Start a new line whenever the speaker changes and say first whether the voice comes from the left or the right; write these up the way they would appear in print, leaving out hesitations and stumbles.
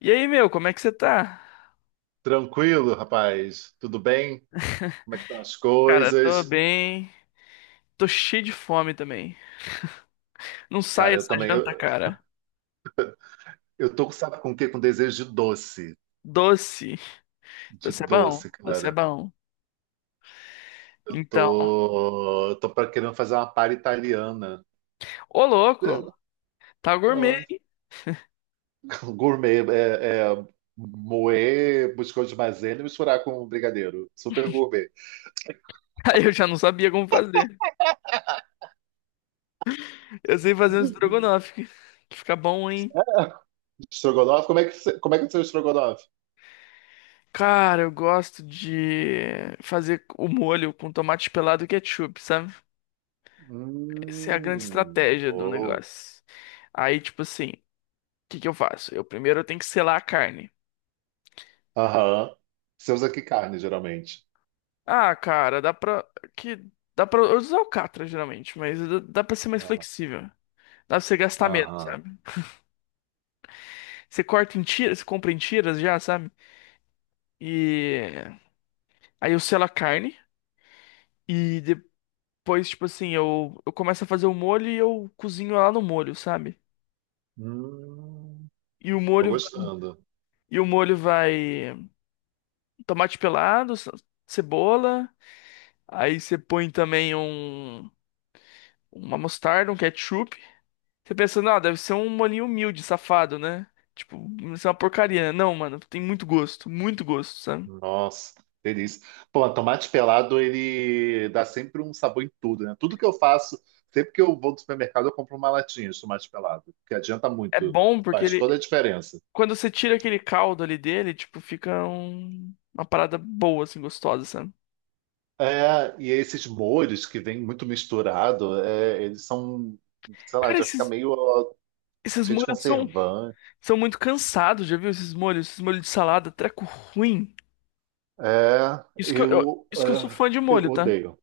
left: E aí, meu, como é que você tá?
right: Tranquilo, rapaz. Tudo bem? Como é que estão as
left: Cara, tô
right: coisas?
left: bem. Tô cheio de fome também. Não sai
right: Cara, eu
left: essa
right: também.
left: janta,
right: Eu,
left: cara.
right: eu tô, sabe com o quê? Com desejo de doce.
left: Doce.
right: De
left: Doce é bom.
right: doce,
left: Doce é
right: cara.
left: bom.
right: Eu
left: Então,
right: tô, eu tô querendo fazer uma palha italiana.
left: ô louco,
right: É,
left: tá gourmet.
right: é, gourmet. É, moer biscoito de maisena e misturar com brigadeiro. Super gourmet.
left: Aí eu já não sabia como fazer. Eu sei fazer um estrogonofe, que fica bom, hein?
right: Estrogonofe? Como é que é o seu estrogonofe?
left: Cara, eu gosto de fazer o molho com tomate pelado e ketchup, sabe? Essa é a grande estratégia do
right: Bom.
left: negócio. Aí, tipo assim, o que que eu faço? Eu primeiro eu tenho que selar a carne.
right: Aham. Você usa que carne, geralmente?
left: Ah, cara, dá pra. Que dá pra. Eu uso Alcatra geralmente, mas dá pra ser mais
right: Aham.
left: flexível. Dá pra você gastar menos,
right: Aham.
left: sabe? Você corta em tiras, você compra em tiras já, sabe? E aí eu selo a carne e depois, tipo assim, eu começo a fazer o molho e eu cozinho lá no molho, sabe?
right: Hum,
left: E o
right: tô
left: molho
right: gostando.
left: e o molho vai tomate pelado, cebola, aí você põe também uma mostarda, um ketchup. Você pensa, não, deve ser um molinho humilde, safado, né? Tipo, isso é uma porcaria. Não, mano, tem muito gosto, sabe?
right: Nossa, delícia. Pô, tomate pelado, ele dá sempre um sabor em tudo, né? Tudo que eu faço, sempre que eu vou do supermercado, eu compro uma latinha de tomate pelado, que adianta
left: É
right: muito,
left: bom porque
right: faz toda
left: ele,
right: a diferença.
left: quando você tira aquele caldo ali dele, tipo, fica uma parada boa, assim, gostosa, sabe?
right: É, e esses molhos que vêm muito misturado, é, eles são, sei lá,
left: Cara,
right: já fica
left: esses,
right: meio ó,
left: esses
right: cheio de
left: molhos são,
right: conservante.
left: são muito cansados, já viu esses molhos? Esses molhos de salada, treco ruim.
right: É,
left: Isso que eu, eu-
right: eu,
left: isso que eu sou fã
right: é,
left: de
right: eu
left: molho, tá?
right: odeio.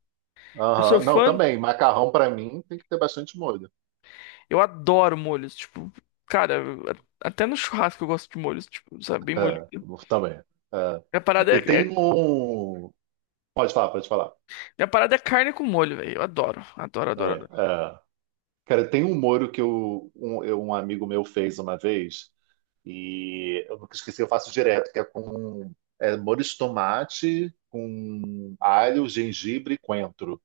left: Eu sou
right: Aham. Não,
left: fã,
right: também, macarrão para mim tem que ter bastante molho.
left: eu adoro molhos, tipo, cara, até no churrasco eu gosto de molhos, tipo, sabe, bem molho.
right: Ah, também. Ah,
left: A parada é,
right: eu tenho
left: é
right: um. Pode falar, pode falar.
left: Minha parada é carne com molho, velho. Eu adoro, adoro, adoro,
right: Também.
left: adoro.
right: Ah, cara, tem um molho que eu- um amigo meu fez uma vez e eu nunca esqueci, eu faço direto, que é com molho de tomate, com alho, gengibre e coentro.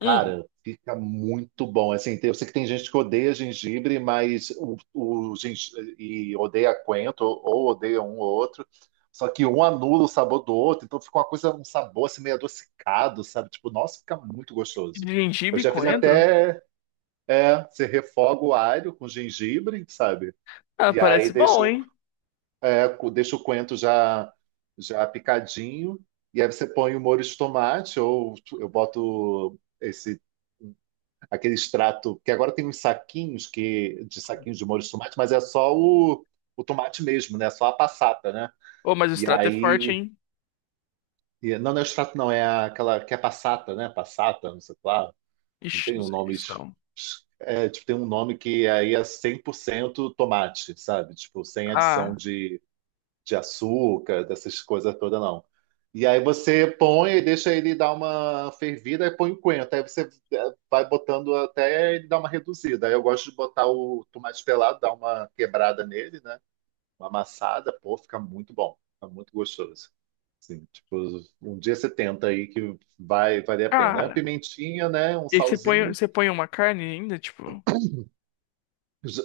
left: Hum,
right: fica muito bom. Assim, eu sei que tem gente que odeia gengibre, mas e odeia coentro, ou odeia um ou outro. Só que um anula o sabor do outro, então fica uma coisa, um sabor assim meio adocicado, sabe? Tipo, nossa, fica muito gostoso. Eu
left: Gengibre
right: já
left: com
right: fiz
left: coentro?
right: até, você refoga o alho com gengibre, sabe?
left: Ah,
right: E aí
left: parece
right: deixa,
left: bom, hein?
right: deixa o coentro já picadinho, e aí você põe o molho de tomate, ou eu boto esse aquele extrato que agora tem uns saquinhos que de saquinhos de molho de tomate, mas é só o tomate mesmo, né? Só a passata, né?
left: Ô, mas o
right: E
left: extrato é forte,
right: aí,
left: hein?
right: não, não é o extrato, não, aquela que é passata, né? Passata, não sei lá, não
left: Ixi,
right: tem
left: não
right: um
left: sei
right: nome,
left: disso, não.
right: tipo, tem um nome que aí é 100% tomate, sabe? Tipo, sem adição
left: Ah,
right: de açúcar, dessas coisas todas, não. E aí você põe e deixa ele dar uma fervida e põe o coentro. Aí você vai botando até ele dar uma reduzida. Aí eu gosto de botar o tomate pelado, dar uma quebrada nele, né? Uma amassada, pô, fica muito bom. Fica muito gostoso. Sim tipo, um dia você tenta aí que vai valer a pena. Aí a
left: cara.
right: pimentinha, né? Um
left: E aí você põe,
right: salzinho.
left: você põe uma carne ainda, tipo.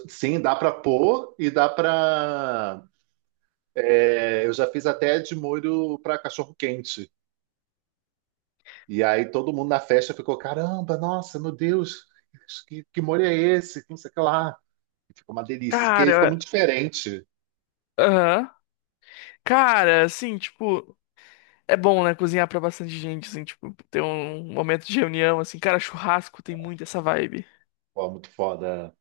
right: Sim, dá para pôr e dá para. Eu já fiz até de molho para cachorro quente. E aí todo mundo na festa ficou, caramba, nossa, meu Deus, que molho é esse? Que não sei o que lá. E ficou uma delícia, que aí fica
left: Cara,
right: muito diferente.
left: aham. Cara, assim, tipo. É bom, né? Cozinhar pra bastante gente, assim, tipo. Ter um momento de reunião, assim. Cara, churrasco tem muito essa vibe.
right: Pô, muito foda.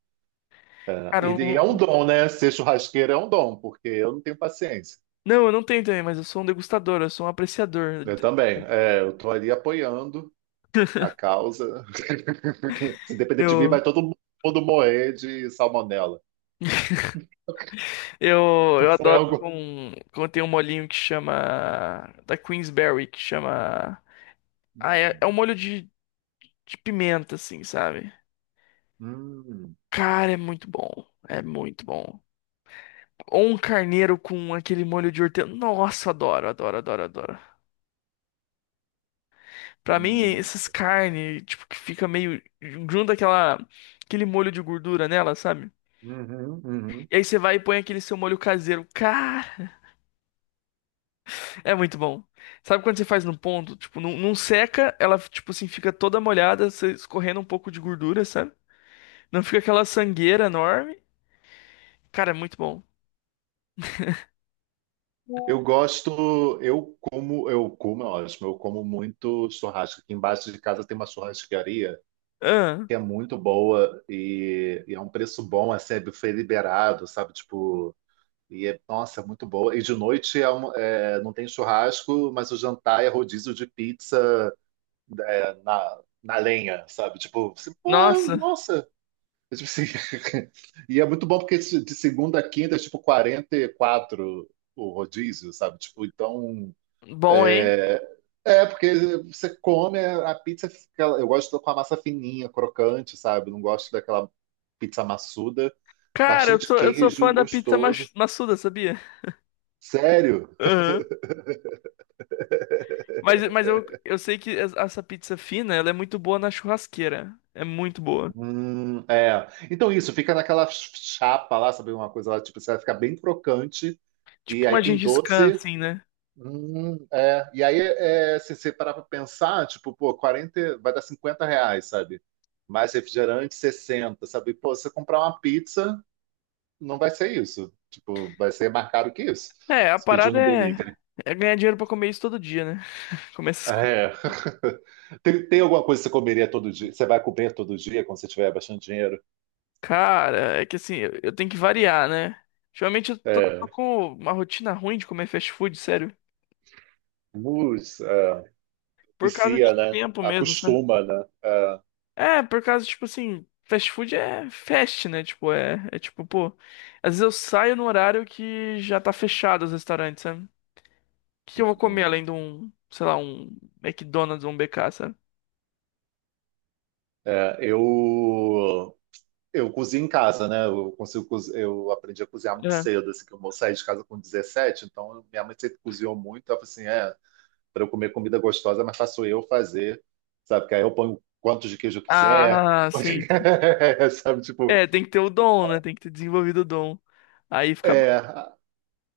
right: É,
left: Cara,
right: e é um
left: um-
right: dom, né? Ser churrasqueiro é um dom, porque eu não tenho paciência.
left: não, eu não tenho também, mas eu sou um degustador, eu sou um apreciador.
right: Eu também. É, eu tô ali apoiando a causa. Se depender de mim,
left: Eu...
right: vai todo mundo morrer de salmonela.
left: Eu,
right: O
left: eu adoro
right: frango.
left: com, quando tem um molhinho que chama. Da Queensberry, que chama. Ah, é um molho de pimenta, assim, sabe?
right: Hum,
left: Cara, é muito bom. É muito bom. Ou um carneiro com aquele molho de hortelã. Nossa, adoro, adoro, adoro, adoro. Pra mim,
right: hum,
left: essas carnes, tipo, que fica meio. Junta aquela, aquele molho de gordura nela, sabe?
right: uhum, uhum.
left: E aí você vai e põe aquele seu molho caseiro. Cara. É muito bom. Sabe quando você faz no ponto? Tipo, não, não seca, ela, tipo assim, fica toda molhada, você escorrendo um pouco de gordura, sabe? Não fica aquela sangueira enorme. Cara, é muito bom.
right: Eu gosto, eu como, é ótimo, eu como muito churrasco. Aqui embaixo de casa tem uma churrascaria
left: Ah,
right: que é muito boa e é um preço bom, assim, é buffet liberado, sabe? Tipo, e é, nossa, é muito boa. E de noite é é, não tem churrasco, mas o jantar é rodízio de pizza na lenha, sabe? Tipo, você, pô,
left: nossa,
right: nossa. É tipo assim, e é muito bom porque de segunda a quinta é tipo 44 o rodízio, sabe? Tipo, então.
left: bom, hein?
right: É, é, porque você come a pizza, eu gosto com a massa fininha, crocante, sabe? Não gosto daquela pizza maçuda,
left: Cara, eu
right: bastante
left: sou, eu sou
right: queijo,
left: fã da pizza
right: gostoso.
left: maçuda, sabia?
right: Sério?
left: Aham. Mas eu sei que essa pizza fina, ela é muito boa na churrasqueira. É muito boa.
right: É. Então isso, fica naquela chapa lá, sabe? Uma coisa lá, tipo, você vai ficar bem crocante, e
left: Tipo
right: aí
left: uma
right: tem
left: Gengis Khan,
right: doce.
left: assim, né?
right: É. E aí, se você parar pra pensar, tipo, pô, 40, vai dar 50 reais, sabe? Mais refrigerante, 60, sabe? Pô, você comprar uma pizza. Não vai ser isso. Tipo, vai ser mais caro que isso.
left: É, a
right: Se pedir
left: parada
right: no
left: é,
right: delivery.
left: é ganhar dinheiro pra comer isso todo dia, né? Comer essas.
right: É. Tem alguma coisa que você comeria todo dia? Você vai comer todo dia quando você tiver bastante dinheiro?
left: Cara, é que assim, eu tenho que variar, né? Geralmente eu tô
right: É.
left: com uma rotina ruim de comer fast food, sério.
right: É,
left: Por causa de
right: vicia, né?
left: tempo mesmo, sabe?
right: Acostuma, né? É,
left: É, por causa, tipo assim, fast food é fast, né? Tipo, é tipo, pô. Às vezes eu saio no horário que já tá fechado os restaurantes, sabe? O que que eu vou comer além de um, sei lá, um McDonald's ou um BK, sabe?
right: é, eu cozinho em casa, né? Eu consigo, eu aprendi a cozinhar muito
left: É.
right: cedo, assim, que saí de casa com 17, então minha mãe sempre cozinhou muito. Ela falou assim, para eu comer comida gostosa, mas faço eu fazer, sabe? Que aí eu ponho quantos de queijo eu quiser,
left: Ah, sim.
right: sabe? Tipo,
left: É, tem que ter o dom, né? Tem que ter desenvolvido o dom. Aí fica bom.
right: é.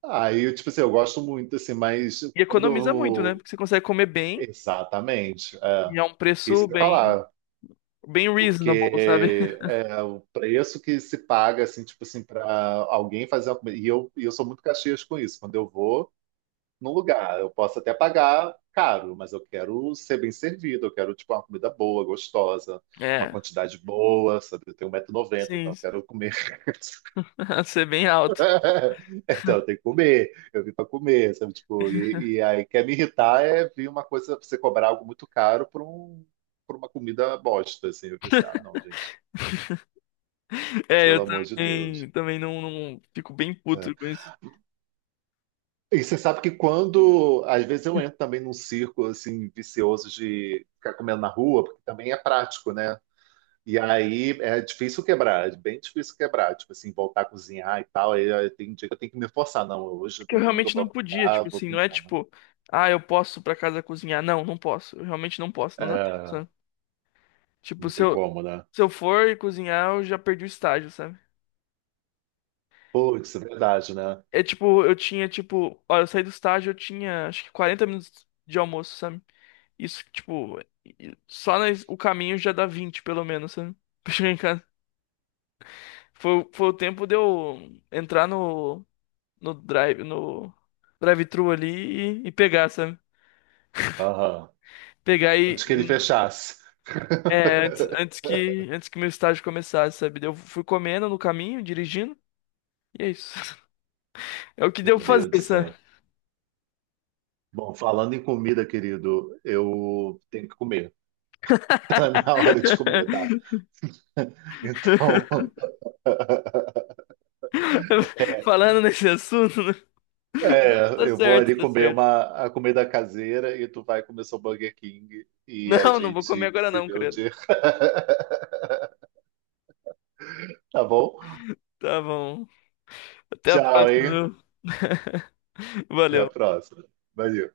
right: Aí, tipo assim, eu gosto muito, assim, mas
left: E
right: quando
left: economiza muito, né?
right: eu.
left: Porque você consegue comer bem.
right: Exatamente. É.
left: E é um
right: Isso
left: preço
right: que eu ia
left: bem,
right: falar,
left: bem reasonable, sabe?
right: porque o preço que se paga, assim, tipo assim, para alguém fazer uma comida. E eu sou muito caxias com isso. Quando eu vou, num lugar. Eu posso até pagar caro, mas eu quero ser bem servido, eu quero tipo uma comida boa, gostosa, uma
left: É,
right: quantidade boa, sabe? Eu tenho um 190 noventa
left: sim,
right: então eu quero comer.
left: ser bem alto.
right: Então eu tenho que comer, eu vim para comer, sabe? Tipo, e aí quer me irritar é vir uma coisa, você cobrar algo muito caro por uma comida bosta, assim. Eu pensei, ah, não, gente,
left: É, eu
right: pelo amor de Deus.
left: também, também não, não fico bem
right: É.
left: puto com isso.
right: E você sabe que quando, às vezes eu entro também num círculo assim vicioso de ficar comendo na rua, porque também é prático, né? E aí é difícil quebrar, é bem difícil quebrar, tipo assim, voltar a cozinhar e tal. Aí tem dia que eu tenho que me forçar, não, hoje
left: É
right: é
left: que eu
right: domingo eu
left: realmente
right: vou
left: não podia, tipo
right: acordar, vou
left: assim, não é
right: pintar, né?
left: tipo, ah, eu posso pra casa cozinhar. Não, não posso. Eu realmente não posso, não dá tempo, sabe?
right: É,
left: Tipo,
right: não
left: se
right: tem
left: eu,
right: como, né?
left: se eu for cozinhar, eu já perdi o estágio, sabe?
right: Putz, é verdade, né?
left: É tipo, eu tinha, tipo, olha, eu saí do estágio, eu tinha acho que 40 minutos de almoço, sabe? Isso, tipo, o caminho já dá 20 pelo menos, sabe? Pra chegar em casa. Foi o tempo de eu entrar no, drive, no drive-thru ali e pegar, sabe?
right: Aham.
left: Pegar
right: Antes que ele fechasse.
left: é, antes que meu estágio começasse, sabe? Eu fui comendo no caminho, dirigindo, e é isso. É o que deu
right: Meu
left: pra
right: Deus do
left: fazer, sabe?
right: céu. Bom, falando em comida, querido, eu tenho que comer. Tá na minha hora de comer, tá? Então,
left: Falando nesse assunto, né? Não, tá
right: É, eu vou
left: certo,
right: ali
left: tá
right: comer
left: certo.
right: a comida caseira e tu vai comer seu Burger King e a
left: Não, não vou
right: gente
left: comer agora
right: se
left: não,
right: vê um
left: credo.
right: dia, tá bom?
left: Tá bom. Até a
right: Tchau,
left: próxima,
right: hein?
left: viu?
right: Até a
left: Valeu.
right: próxima. Valeu.